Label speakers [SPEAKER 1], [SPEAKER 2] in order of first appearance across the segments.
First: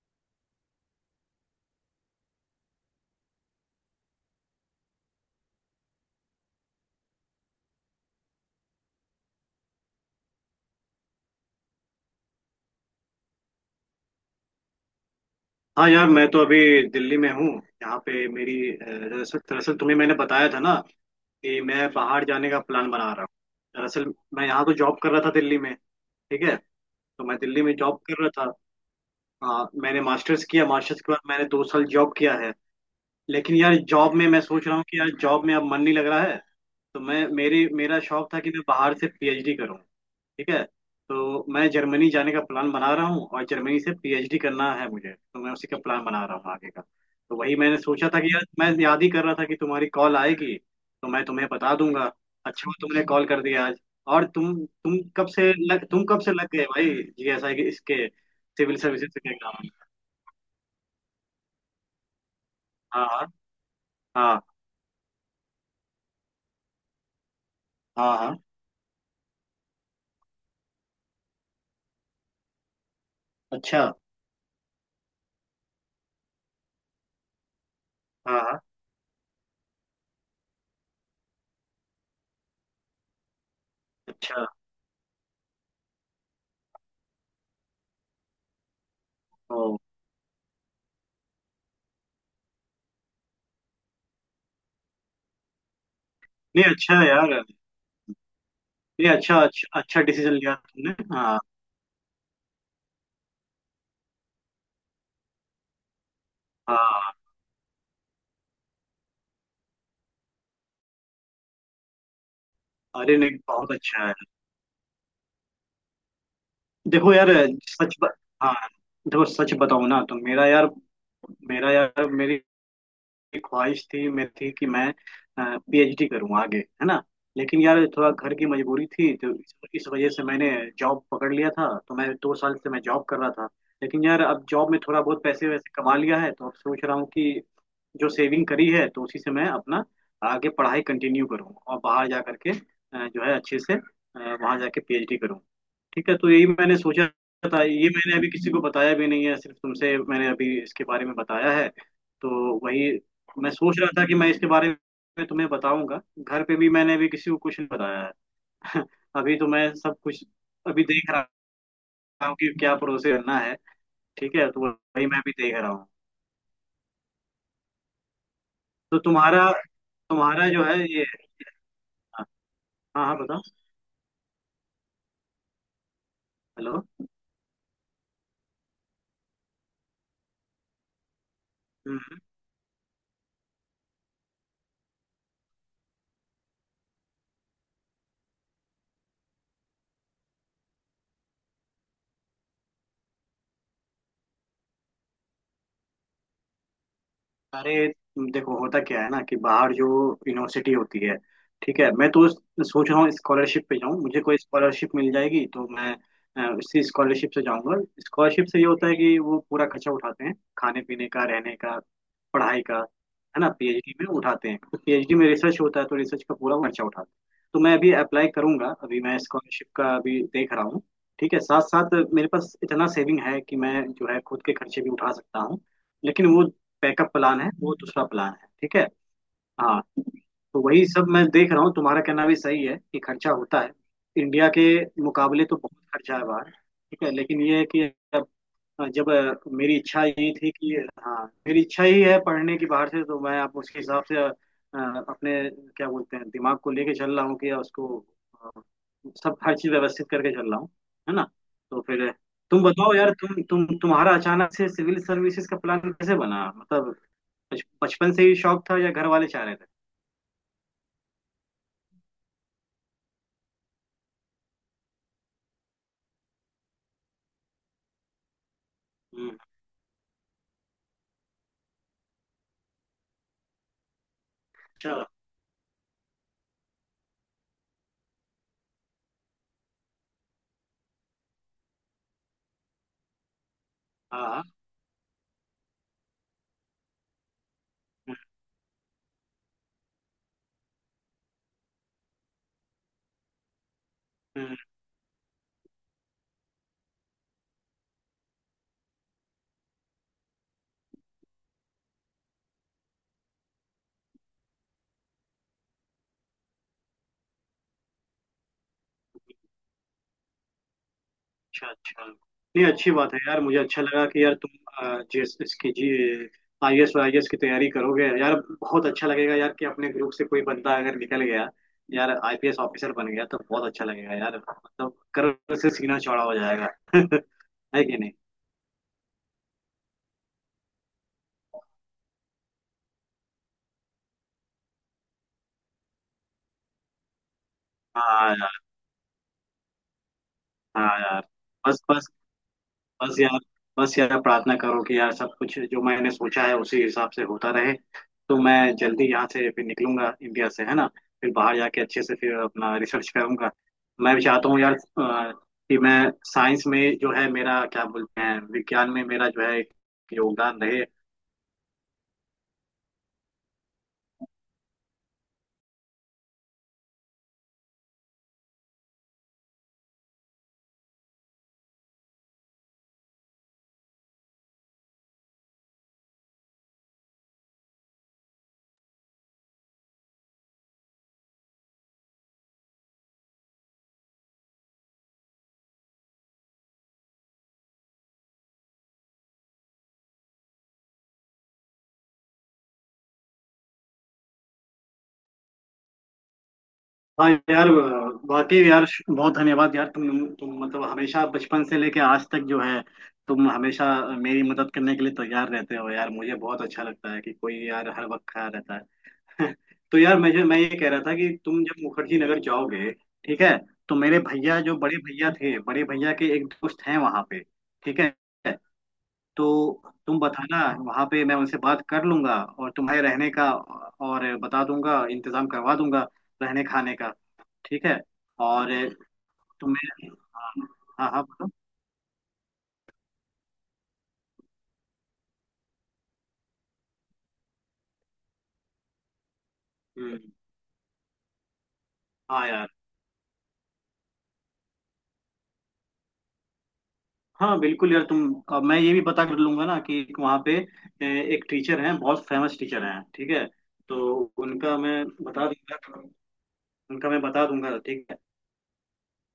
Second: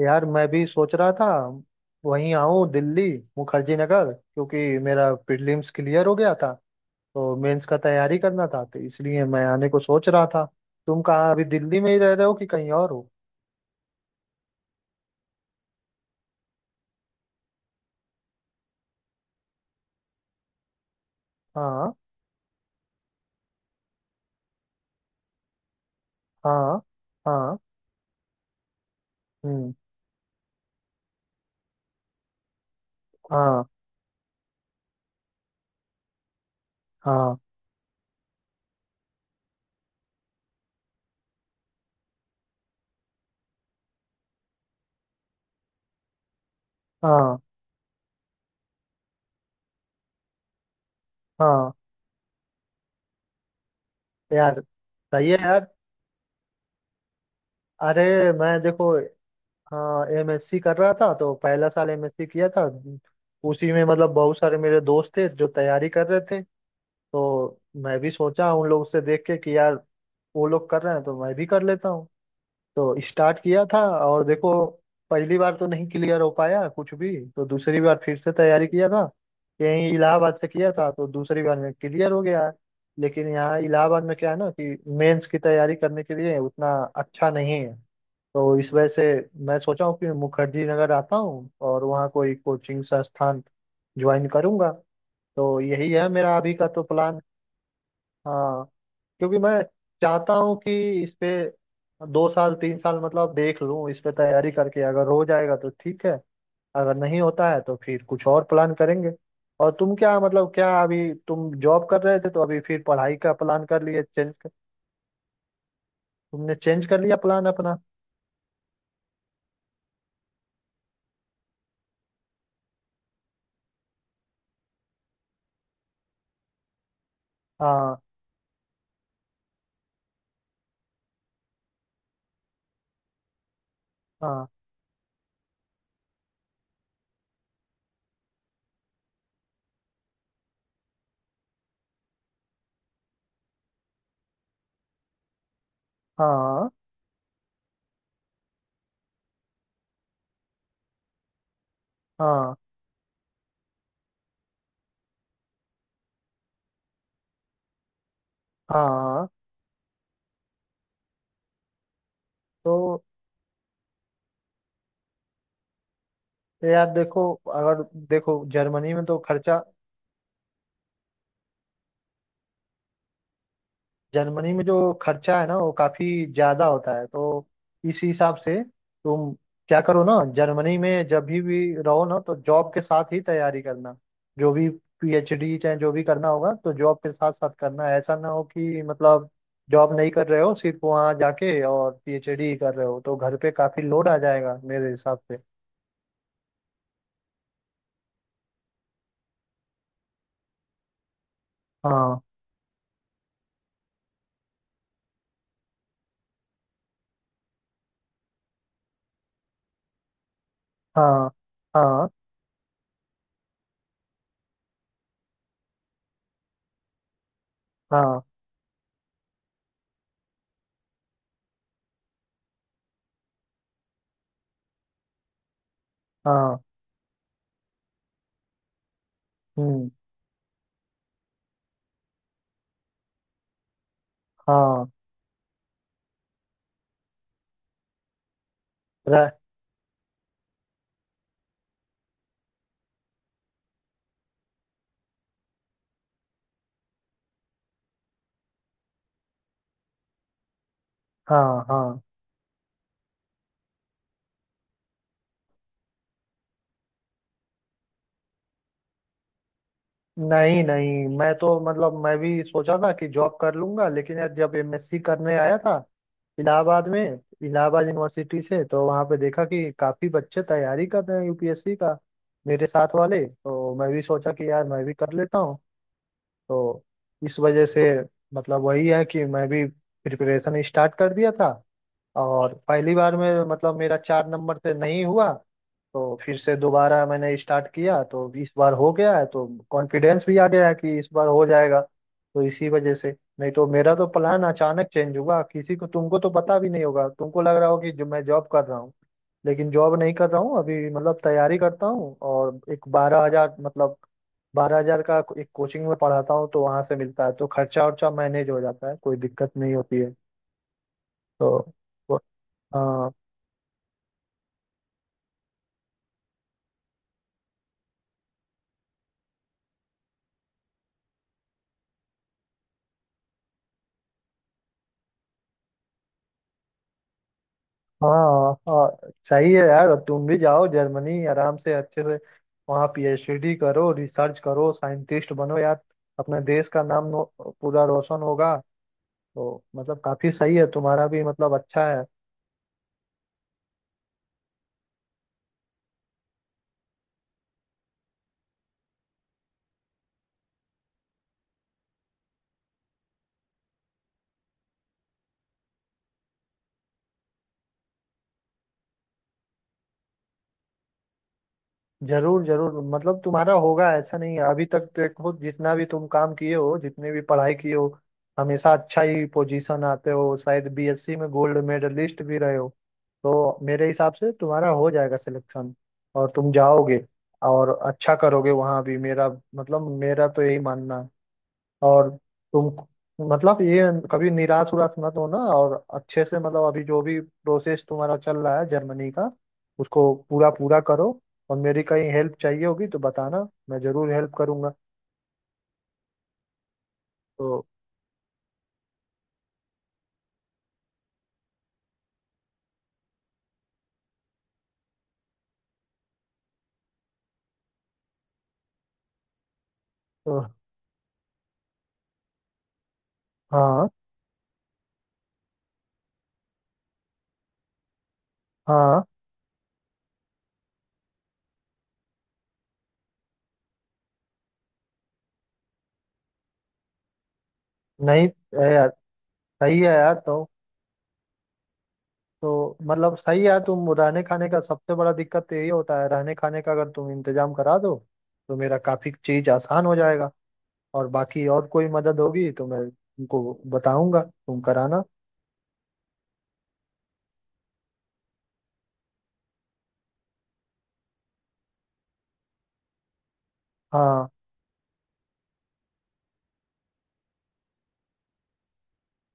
[SPEAKER 1] यार मैं भी सोच रहा था वहीं आऊँ दिल्ली मुखर्जी नगर, क्योंकि मेरा प्रीलिम्स क्लियर हो गया था तो मेंस का तैयारी करना था, तो इसलिए मैं आने को सोच रहा था। तुम कहाँ अभी दिल्ली में ही रह रहे हो कि कहीं और हो?
[SPEAKER 2] हाँ यार, मैं तो अभी दिल्ली में हूँ। यहाँ पे मेरी अ, दरअसल दरअसल तुम्हें मैंने बताया था ना कि मैं
[SPEAKER 1] हाँ।
[SPEAKER 2] बाहर जाने का प्लान बना रहा हूँ। दरअसल मैं यहाँ तो जॉब कर रहा था दिल्ली में। ठीक है।
[SPEAKER 1] हाँ,
[SPEAKER 2] तो मैं
[SPEAKER 1] हाँ।
[SPEAKER 2] दिल्ली में जॉब कर रहा था। हाँ,
[SPEAKER 1] हम्म।
[SPEAKER 2] मैंने मास्टर्स किया, मास्टर्स के बाद मैंने 2 साल जॉब किया है। लेकिन
[SPEAKER 1] हाँ,
[SPEAKER 2] यार जॉब में मैं सोच रहा हूँ कि यार जॉब में अब मन नहीं लग रहा है। तो मैं
[SPEAKER 1] हाँ,
[SPEAKER 2] मेरी मेरा शौक था कि मैं बाहर से पीएचडी करूँ। ठीक है। तो मैं जर्मनी जाने का प्लान बना रहा हूँ और जर्मनी से पीएचडी करना है मुझे, तो मैं उसी का प्लान बना रहा हूँ आगे का। तो
[SPEAKER 1] हाँ।
[SPEAKER 2] वही मैंने सोचा था कि यार मैं याद ही कर रहा था कि तुम्हारी कॉल आएगी तो मैं तुम्हें
[SPEAKER 1] हाँ,
[SPEAKER 2] बता दूंगा। अच्छा हुआ तुमने कॉल कर दिया आज। और
[SPEAKER 1] यार सही है यार।
[SPEAKER 2] तुम कब से लग गए, भाई? जीएसआई के
[SPEAKER 1] अरे,
[SPEAKER 2] इसके
[SPEAKER 1] मैं
[SPEAKER 2] सिविल
[SPEAKER 1] देखो,
[SPEAKER 2] सर्विसेज के एग्जाम में।
[SPEAKER 1] हाँ एमएससी कर रहा था तो पहला साल एमएससी किया था।
[SPEAKER 2] हाँ हाँ
[SPEAKER 1] उसी में मतलब बहुत
[SPEAKER 2] हाँ
[SPEAKER 1] सारे मेरे दोस्त थे जो तैयारी कर रहे थे, तो मैं भी
[SPEAKER 2] हाँ हाँ।
[SPEAKER 1] सोचा उन लोग से देख के कि यार वो लोग कर रहे हैं तो मैं भी कर लेता हूँ, तो स्टार्ट किया था।
[SPEAKER 2] अच्छा।
[SPEAKER 1] और देखो, पहली बार तो नहीं क्लियर हो पाया कुछ भी, तो दूसरी बार फिर से
[SPEAKER 2] हाँ हाँ।
[SPEAKER 1] तैयारी किया था, यहीं इलाहाबाद से किया था, तो दूसरी बार में क्लियर हो गया। लेकिन यहाँ इलाहाबाद में क्या है
[SPEAKER 2] अच्छा।
[SPEAKER 1] ना कि मेंस की तैयारी करने के लिए उतना अच्छा नहीं है, तो इस वजह से मैं
[SPEAKER 2] ओ।
[SPEAKER 1] सोचा हूँ कि मुखर्जी नगर आता हूँ और वहाँ कोई कोचिंग संस्थान ज्वाइन करूँगा। तो यही है मेरा अभी
[SPEAKER 2] नहीं,
[SPEAKER 1] का तो
[SPEAKER 2] अच्छा है
[SPEAKER 1] प्लान।
[SPEAKER 2] यार।
[SPEAKER 1] हाँ।
[SPEAKER 2] नहीं,
[SPEAKER 1] क्योंकि
[SPEAKER 2] अच्छा
[SPEAKER 1] मैं
[SPEAKER 2] अच्छा अच्छा डिसीजन
[SPEAKER 1] चाहता
[SPEAKER 2] लिया
[SPEAKER 1] हूँ कि
[SPEAKER 2] तुमने।
[SPEAKER 1] इस पे
[SPEAKER 2] हाँ।
[SPEAKER 1] 2 साल 3 साल मतलब देख लूँ, इस पे तैयारी करके अगर हो जाएगा तो ठीक है, अगर
[SPEAKER 2] हाँ।
[SPEAKER 1] नहीं होता है तो फिर कुछ और प्लान करेंगे। और तुम क्या मतलब क्या अभी तुम जॉब कर रहे थे तो अभी फिर पढ़ाई
[SPEAKER 2] अरे
[SPEAKER 1] का
[SPEAKER 2] नहीं,
[SPEAKER 1] प्लान
[SPEAKER 2] बहुत
[SPEAKER 1] कर लिए
[SPEAKER 2] अच्छा है।
[SPEAKER 1] तुमने चेंज कर
[SPEAKER 2] देखो
[SPEAKER 1] लिया
[SPEAKER 2] यार,
[SPEAKER 1] प्लान अपना?
[SPEAKER 2] सच ब... हाँ देखो सच बताऊँ ना तो मेरा यार मेरी ख्वाहिश थी, मेरी थी कि मैं पीएचडी करूँ आगे, है ना। लेकिन यार
[SPEAKER 1] हाँ,
[SPEAKER 2] थोड़ा घर की मजबूरी थी, तो इस वजह से मैंने जॉब पकड़ लिया था, तो मैं 2 साल से मैं जॉब कर रहा था। लेकिन यार अब
[SPEAKER 1] हाँ,
[SPEAKER 2] जॉब में थोड़ा बहुत पैसे वैसे कमा लिया है, तो अब सोच रहा हूँ कि जो सेविंग करी है तो उसी से मैं अपना आगे पढ़ाई कंटिन्यू करूँ और बाहर जा करके जो है अच्छे से, वहाँ जाके पीएचडी करूँ। ठीक है। तो यही
[SPEAKER 1] हाँ,
[SPEAKER 2] मैंने सोचा था। ये मैंने अभी किसी को बताया भी नहीं है, सिर्फ तुमसे मैंने अभी इसके बारे में बताया है।
[SPEAKER 1] हाँ,
[SPEAKER 2] तो वही मैं सोच रहा था कि मैं इसके बारे में तुम्हें बताऊंगा। घर पे भी मैंने अभी किसी को कुछ नहीं बताया है।
[SPEAKER 1] हाँ।
[SPEAKER 2] अभी तो मैं सब कुछ अभी देख रहा हूँ कि क्या
[SPEAKER 1] तो
[SPEAKER 2] प्रोसेस करना है। ठीक है, तो वही मैं भी देख रहा हूँ।
[SPEAKER 1] यार देखो, अगर देखो जर्मनी
[SPEAKER 2] तो
[SPEAKER 1] में तो
[SPEAKER 2] तुम्हारा
[SPEAKER 1] खर्चा,
[SPEAKER 2] तुम्हारा जो है ये। हाँ। हाँ। हाँ, बताओ।
[SPEAKER 1] जर्मनी में जो खर्चा है ना वो काफी ज्यादा
[SPEAKER 2] हेलो।
[SPEAKER 1] होता है, तो इस हिसाब से तुम क्या करो ना जर्मनी में जब भी रहो ना
[SPEAKER 2] हम्म।
[SPEAKER 1] तो जॉब के साथ ही तैयारी करना। जो भी पीएचडी चाहे जो भी करना होगा तो जॉब के साथ साथ करना है, ऐसा ना हो कि मतलब जॉब नहीं कर रहे हो सिर्फ वहाँ जाके और पीएचडी ही कर रहे हो तो घर पे काफी लोड आ जाएगा मेरे हिसाब से।
[SPEAKER 2] अरे, देखो होता क्या है ना कि बाहर जो यूनिवर्सिटी होती है, ठीक है। मैं
[SPEAKER 1] हाँ,
[SPEAKER 2] तो सोच रहा हूँ स्कॉलरशिप पे जाऊँ, मुझे कोई स्कॉलरशिप मिल जाएगी तो मैं उसी स्कॉलरशिप से जाऊँगा। स्कॉलरशिप से ये होता है कि वो पूरा खर्चा उठाते हैं, खाने पीने का,
[SPEAKER 1] हाँ,
[SPEAKER 2] रहने का,
[SPEAKER 1] हाँ,
[SPEAKER 2] पढ़ाई का, है ना, पीएचडी में उठाते हैं, तो पीएचडी में रिसर्च होता है तो रिसर्च का पूरा खर्चा उठाते हैं। तो मैं अभी
[SPEAKER 1] हाँ,
[SPEAKER 2] अप्लाई करूंगा, अभी मैं स्कॉलरशिप का अभी देख रहा हूँ। ठीक है, साथ साथ मेरे पास इतना सेविंग है कि मैं जो है खुद के खर्चे भी उठा सकता हूँ, लेकिन वो
[SPEAKER 1] हाँ।
[SPEAKER 2] बैकअप प्लान है, वो दूसरा प्लान है। ठीक है। हाँ।
[SPEAKER 1] हम्म।
[SPEAKER 2] तो वही सब मैं देख रहा हूँ। तुम्हारा कहना भी सही है कि खर्चा होता है, इंडिया के
[SPEAKER 1] हाँ।
[SPEAKER 2] मुकाबले तो बहुत खर्चा है बाहर, ठीक है। लेकिन ये है कि अब
[SPEAKER 1] रह-
[SPEAKER 2] मेरी इच्छा ये थी कि, हाँ, मेरी इच्छा ही है पढ़ने की बाहर से, तो मैं आप उसके हिसाब से अपने क्या बोलते हैं दिमाग को लेके चल रहा हूँ कि उसको, अ, सब हर चीज व्यवस्थित करके चल रहा हूँ, है ना।
[SPEAKER 1] हाँ,
[SPEAKER 2] तो
[SPEAKER 1] हाँ।
[SPEAKER 2] फिर तुम बताओ यार, तुम्हारा अचानक से सिविल सर्विसेज का प्लान कैसे बना, मतलब बचपन से ही शौक था या घर वाले चाह रहे थे?
[SPEAKER 1] नहीं, नहीं, मैं तो मतलब मैं भी सोचा था कि जॉब कर लूंगा, लेकिन यार जब एमएससी करने आया था इलाहाबाद में, इलाहाबाद यूनिवर्सिटी से, तो वहाँ पे
[SPEAKER 2] हम्म।
[SPEAKER 1] देखा कि काफी बच्चे तैयारी कर रहे हैं यूपीएससी का, मेरे साथ वाले, तो मैं भी सोचा कि यार मैं भी
[SPEAKER 2] अच्छा।
[SPEAKER 1] कर लेता हूँ। तो इस वजह से मतलब वही है कि मैं भी प्रिपरेशन स्टार्ट कर दिया था। और पहली बार में मतलब मेरा
[SPEAKER 2] हाँ
[SPEAKER 1] चार
[SPEAKER 2] हाँ।
[SPEAKER 1] नंबर से नहीं हुआ, तो फिर से दोबारा मैंने स्टार्ट किया,
[SPEAKER 2] हम्म।
[SPEAKER 1] तो इस बार हो गया है, तो कॉन्फिडेंस भी आ गया है कि इस बार हो जाएगा। तो इसी वजह से, नहीं तो मेरा तो प्लान
[SPEAKER 2] हम्म।
[SPEAKER 1] अचानक चेंज हुआ, किसी को तुमको तो पता भी नहीं होगा, तुमको लग रहा हो कि जो मैं जॉब कर रहा हूँ, लेकिन जॉब नहीं कर रहा हूँ अभी, मतलब तैयारी करता हूँ और एक 12,000 मतलब 12,000 का एक कोचिंग में पढ़ाता हूँ, तो वहां से मिलता है, तो खर्चा वर्चा मैनेज हो जाता है, कोई दिक्कत नहीं होती है। तो
[SPEAKER 2] अच्छा अच्छा।
[SPEAKER 1] वो-
[SPEAKER 2] नहीं, अच्छी
[SPEAKER 1] हाँ,
[SPEAKER 2] बात है यार, मुझे अच्छा लगा कि यार तुम अ, जिस इसकी जी आई एस और आई एस की तैयारी करोगे यार। बहुत अच्छा लगेगा यार कि अपने ग्रुप से कोई बंदा अगर निकल गया यार, आईपीएस ऑफिसर बन गया तो बहुत अच्छा लगेगा यार, मतलब कर्व से सीना चौड़ा हो जाएगा। है कि नहीं?
[SPEAKER 1] हाँ, हाँ, सही है यार, अब तुम भी जाओ जर्मनी आराम से अच्छे से, वहाँ पीएचडी करो रिसर्च करो साइंटिस्ट बनो यार, अपने देश का नाम पूरा रोशन
[SPEAKER 2] हाँ यार।
[SPEAKER 1] होगा। तो मतलब काफी सही है
[SPEAKER 2] हाँ
[SPEAKER 1] तुम्हारा
[SPEAKER 2] यार।
[SPEAKER 1] भी, मतलब
[SPEAKER 2] बस
[SPEAKER 1] अच्छा है।
[SPEAKER 2] बस बस यार, बस यार प्रार्थना करो कि यार सब कुछ जो मैंने सोचा है उसी हिसाब से होता रहे। तो मैं जल्दी यहाँ से फिर निकलूंगा इंडिया से, है ना। फिर बाहर जाके अच्छे से फिर अपना रिसर्च करूंगा। मैं भी चाहता हूँ यार, कि मैं साइंस में जो है मेरा क्या बोलते हैं विज्ञान में मेरा जो है एक योगदान रहे।
[SPEAKER 1] जरूर, जरूर, मतलब तुम्हारा होगा, ऐसा नहीं है, अभी तक देखो जितना भी तुम काम किए हो जितने भी पढ़ाई किए हो हमेशा अच्छा ही पोजीशन आते हो, शायद बीएससी में गोल्ड मेडलिस्ट भी रहे हो। तो मेरे हिसाब से तुम्हारा हो जाएगा सिलेक्शन, और तुम जाओगे और अच्छा करोगे वहां भी, मेरा मतलब, मेरा तो यही मानना है। और तुम मतलब ये कभी निराश उराश मत होना, और अच्छे से मतलब अभी जो भी प्रोसेस तुम्हारा चल रहा है जर्मनी का, उसको पूरा पूरा करो, और मेरी कहीं हेल्प चाहिए होगी तो बताना, मैं जरूर हेल्प करूंगा।
[SPEAKER 2] हाँ
[SPEAKER 1] तो,
[SPEAKER 2] यार। वाकई यार बहुत धन्यवाद यार, तुम मतलब हमेशा बचपन से लेके आज तक जो है तुम हमेशा मेरी मदद करने के लिए तैयार रहते हो यार, मुझे बहुत अच्छा लगता है कि कोई यार हर वक्त खड़ा रहता है। तो यार मैं
[SPEAKER 1] तो,
[SPEAKER 2] जो मैं ये कह रहा था कि तुम जब मुखर्जी नगर जाओगे, ठीक है,
[SPEAKER 1] हाँ,
[SPEAKER 2] तो मेरे भैया जो बड़े भैया थे, बड़े भैया के एक दोस्त हैं वहां पे, ठीक है।
[SPEAKER 1] हाँ,
[SPEAKER 2] तो तुम बताना वहां पे, मैं उनसे बात कर लूंगा और तुम्हारे रहने का और बता दूंगा, इंतजाम करवा दूंगा रहने खाने का, ठीक है।
[SPEAKER 1] नहीं है
[SPEAKER 2] और
[SPEAKER 1] यार, सही है
[SPEAKER 2] तुम्हें।
[SPEAKER 1] यार। तो
[SPEAKER 2] हाँ हाँ हाँ, बोलो।
[SPEAKER 1] तो मतलब सही है यार, तुम रहने खाने का सबसे बड़ा दिक्कत यही होता है, रहने खाने का अगर तुम इंतजाम करा दो तो मेरा काफी चीज आसान हो
[SPEAKER 2] हम्म।
[SPEAKER 1] जाएगा, और बाकी और कोई मदद
[SPEAKER 2] हाँ
[SPEAKER 1] होगी तो
[SPEAKER 2] यार।
[SPEAKER 1] मैं तुमको बताऊंगा, तुम कराना।
[SPEAKER 2] हाँ, बिल्कुल यार तुम। अब मैं ये भी पता कर लूंगा ना कि एक वहाँ पे, ए, एक टीचर हैं, बहुत फेमस टीचर हैं, ठीक है। तो
[SPEAKER 1] हाँ,
[SPEAKER 2] उनका मैं बता दूंगा, उनका मैं बता दूंगा, ठीक है।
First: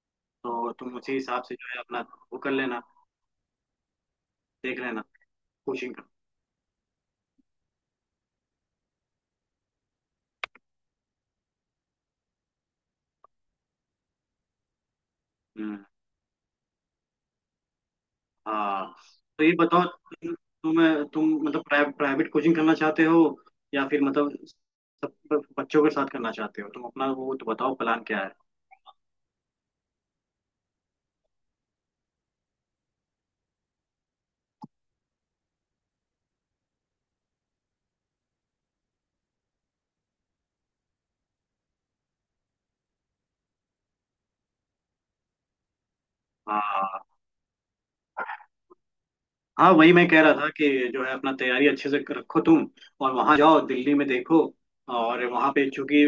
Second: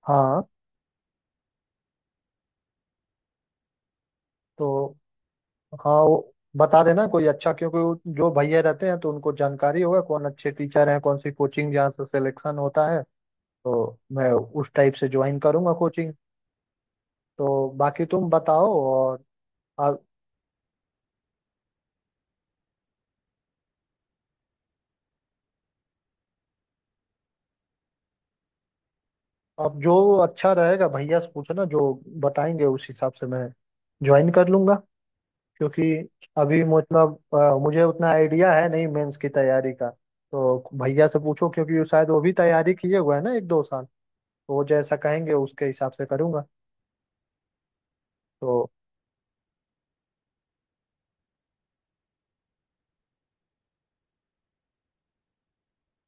[SPEAKER 1] हाँ।
[SPEAKER 2] तो तुम उसी हिसाब से जो है अपना वो कर लेना, देख
[SPEAKER 1] तो
[SPEAKER 2] लेना
[SPEAKER 1] हाँ,
[SPEAKER 2] कोचिंग का।
[SPEAKER 1] वो बता देना कोई अच्छा, क्योंकि वो जो भैया रहते हैं तो उनको जानकारी होगा कौन अच्छे टीचर हैं कौन सी कोचिंग जहाँ से सिलेक्शन होता है, तो मैं उस टाइप से ज्वाइन करूंगा
[SPEAKER 2] हम्म।
[SPEAKER 1] कोचिंग। तो बाकी तुम बताओ
[SPEAKER 2] हाँ,
[SPEAKER 1] और।
[SPEAKER 2] तो ये बताओ,
[SPEAKER 1] अब
[SPEAKER 2] तुम मतलब प्राइवेट कोचिंग करना चाहते हो या फिर मतलब सब बच्चों के साथ करना चाहते हो? तुम अपना वो तो बताओ, प्लान क्या है?
[SPEAKER 1] अब जो अच्छा रहेगा भैया से पूछना, जो बताएंगे उस हिसाब से मैं ज्वाइन कर लूंगा, क्योंकि अभी मतलब मुझे उतना आइडिया है नहीं मेंस की तैयारी का, तो भैया से पूछो क्योंकि शायद वो भी तैयारी किए हुआ है ना 1-2 साल, तो वो जैसा कहेंगे उसके हिसाब से करूँगा।
[SPEAKER 2] हाँ
[SPEAKER 1] तो,
[SPEAKER 2] हाँ, वही मैं कह रहा था कि जो है अपना तैयारी अच्छे से रखो तुम और वहां जाओ दिल्ली में देखो। और वहां पे चूंकि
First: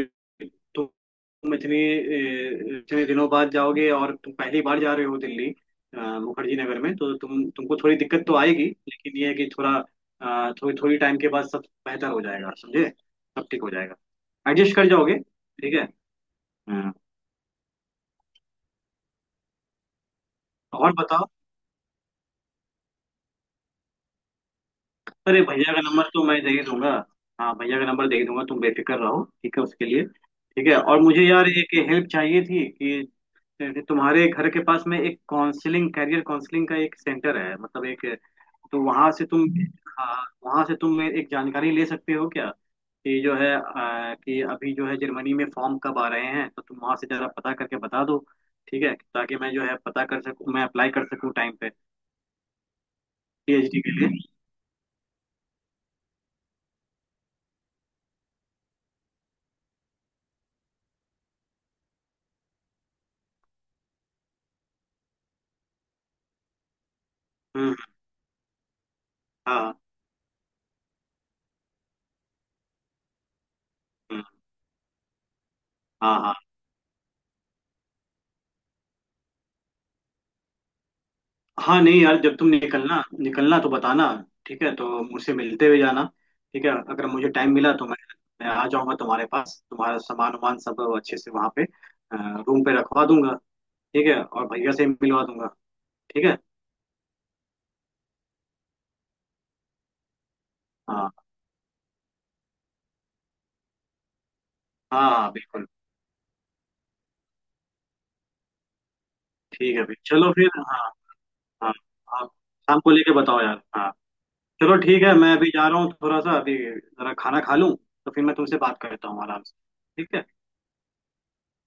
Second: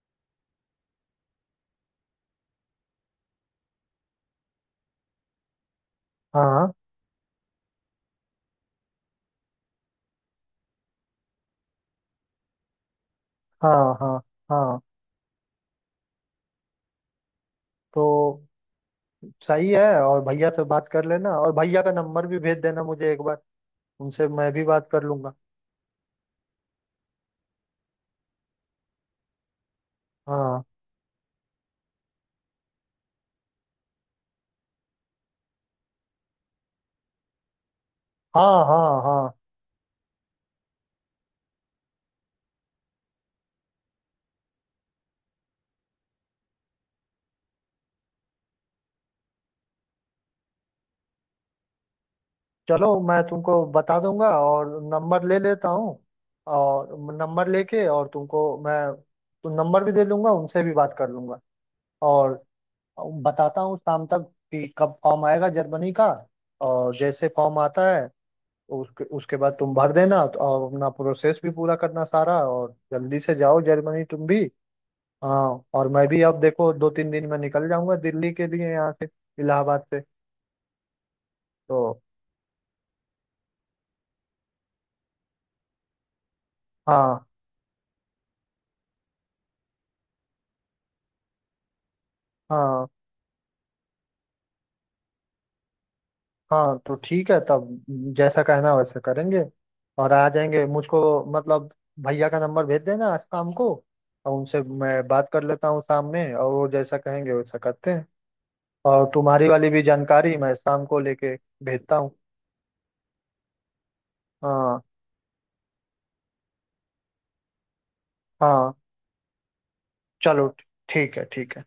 [SPEAKER 2] तुम इतने दिनों बाद जाओगे और तुम पहली बार जा रहे हो दिल्ली, मुखर्जी
[SPEAKER 1] हाँ,
[SPEAKER 2] नगर में, तो तुमको थोड़ी दिक्कत तो आएगी, लेकिन ये है कि थोड़ी थोड़ी टाइम के बाद सब बेहतर हो जाएगा, समझे। सब ठीक हो जाएगा,
[SPEAKER 1] हाँ, हाँ,
[SPEAKER 2] एडजस्ट
[SPEAKER 1] हाँ,
[SPEAKER 2] कर जाओगे, ठीक है। हाँ।
[SPEAKER 1] तो सही है, और भैया से बात
[SPEAKER 2] और
[SPEAKER 1] कर
[SPEAKER 2] बताओ।
[SPEAKER 1] लेना और भैया का नंबर भी भेज देना मुझे एक बार, उनसे मैं भी बात कर लूंगा।
[SPEAKER 2] अरे, भैया का नंबर तो मैं दे ही दूंगा। हाँ, भैया का नंबर दे ही दूंगा, तुम बेफिक्र रहो, ठीक है उसके लिए।
[SPEAKER 1] हाँ,
[SPEAKER 2] ठीक है। और मुझे यार एक हेल्प चाहिए थी कि तुम्हारे घर के पास में एक काउंसलिंग कैरियर काउंसलिंग का एक सेंटर है, मतलब एक।
[SPEAKER 1] हाँ,
[SPEAKER 2] तो
[SPEAKER 1] हाँ,
[SPEAKER 2] वहां से
[SPEAKER 1] हाँ,
[SPEAKER 2] तुम हाँ, वहां से तुम एक जानकारी ले सकते हो क्या कि जो है, कि अभी जो है जर्मनी में फॉर्म कब आ रहे हैं, तो तुम वहां से जरा पता करके बता दो, ठीक है, ताकि मैं जो है पता कर सकूं, मैं अप्लाई कर सकूं टाइम पे
[SPEAKER 1] चलो मैं तुमको
[SPEAKER 2] पीएचडी के
[SPEAKER 1] बता
[SPEAKER 2] लिए।
[SPEAKER 1] दूंगा, और नंबर ले लेता हूँ और नंबर लेके और तुमको मैं तो नंबर भी दे दूंगा, उनसे भी बात कर लूंगा और बताता हूँ शाम तक कि कब फॉर्म आएगा जर्मनी का, और जैसे फॉर्म
[SPEAKER 2] हम्म।
[SPEAKER 1] आता है उसके उसके बाद तुम
[SPEAKER 2] हाँ।
[SPEAKER 1] भर देना, और अपना प्रोसेस भी पूरा करना सारा, और जल्दी से जाओ जर्मनी
[SPEAKER 2] हम्म।
[SPEAKER 1] तुम भी। हाँ, और मैं
[SPEAKER 2] हाँ
[SPEAKER 1] भी
[SPEAKER 2] हाँ।
[SPEAKER 1] अब देखो 2-3 दिन में निकल जाऊंगा दिल्ली के लिए यहाँ से, इलाहाबाद से।
[SPEAKER 2] हाँ,
[SPEAKER 1] तो,
[SPEAKER 2] नहीं यार, जब तुम निकलना निकलना तो बताना, ठीक है, तो मुझसे मिलते हुए जाना, ठीक है, अगर
[SPEAKER 1] हाँ,
[SPEAKER 2] मुझे टाइम मिला तो मैं आ जाऊंगा तुम्हारे पास, तुम्हारा सामान वामान सब अच्छे से वहाँ पे रूम पे
[SPEAKER 1] हाँ,
[SPEAKER 2] रखवा दूंगा, ठीक है, और भैया से मिलवा दूंगा, ठीक है।
[SPEAKER 1] हाँ। तो ठीक है तब, जैसा कहना वैसा करेंगे और आ जाएंगे मुझको,
[SPEAKER 2] हाँ
[SPEAKER 1] मतलब भैया का नंबर भेज देना आज शाम को, और उनसे मैं
[SPEAKER 2] हाँ।
[SPEAKER 1] बात
[SPEAKER 2] हाँ,
[SPEAKER 1] कर लेता
[SPEAKER 2] बिल्कुल।
[SPEAKER 1] हूँ शाम में, और वो जैसा कहेंगे वैसा करते हैं, और तुम्हारी वाली
[SPEAKER 2] ठीक
[SPEAKER 1] भी
[SPEAKER 2] है भाई, चलो
[SPEAKER 1] जानकारी
[SPEAKER 2] फिर।
[SPEAKER 1] मैं शाम
[SPEAKER 2] हाँ।
[SPEAKER 1] को लेके
[SPEAKER 2] हाँ।
[SPEAKER 1] भेजता हूँ।
[SPEAKER 2] आप शाम को लेके बताओ यार। हाँ। चलो
[SPEAKER 1] हाँ,
[SPEAKER 2] ठीक है, मैं अभी जा रहा हूँ, थोड़ा सा अभी जरा खाना खा लूँ, तो फिर मैं तुमसे
[SPEAKER 1] हाँ,
[SPEAKER 2] बात करता हूँ आराम से। ठीक है।
[SPEAKER 1] चलो ठीक है, ठीक है।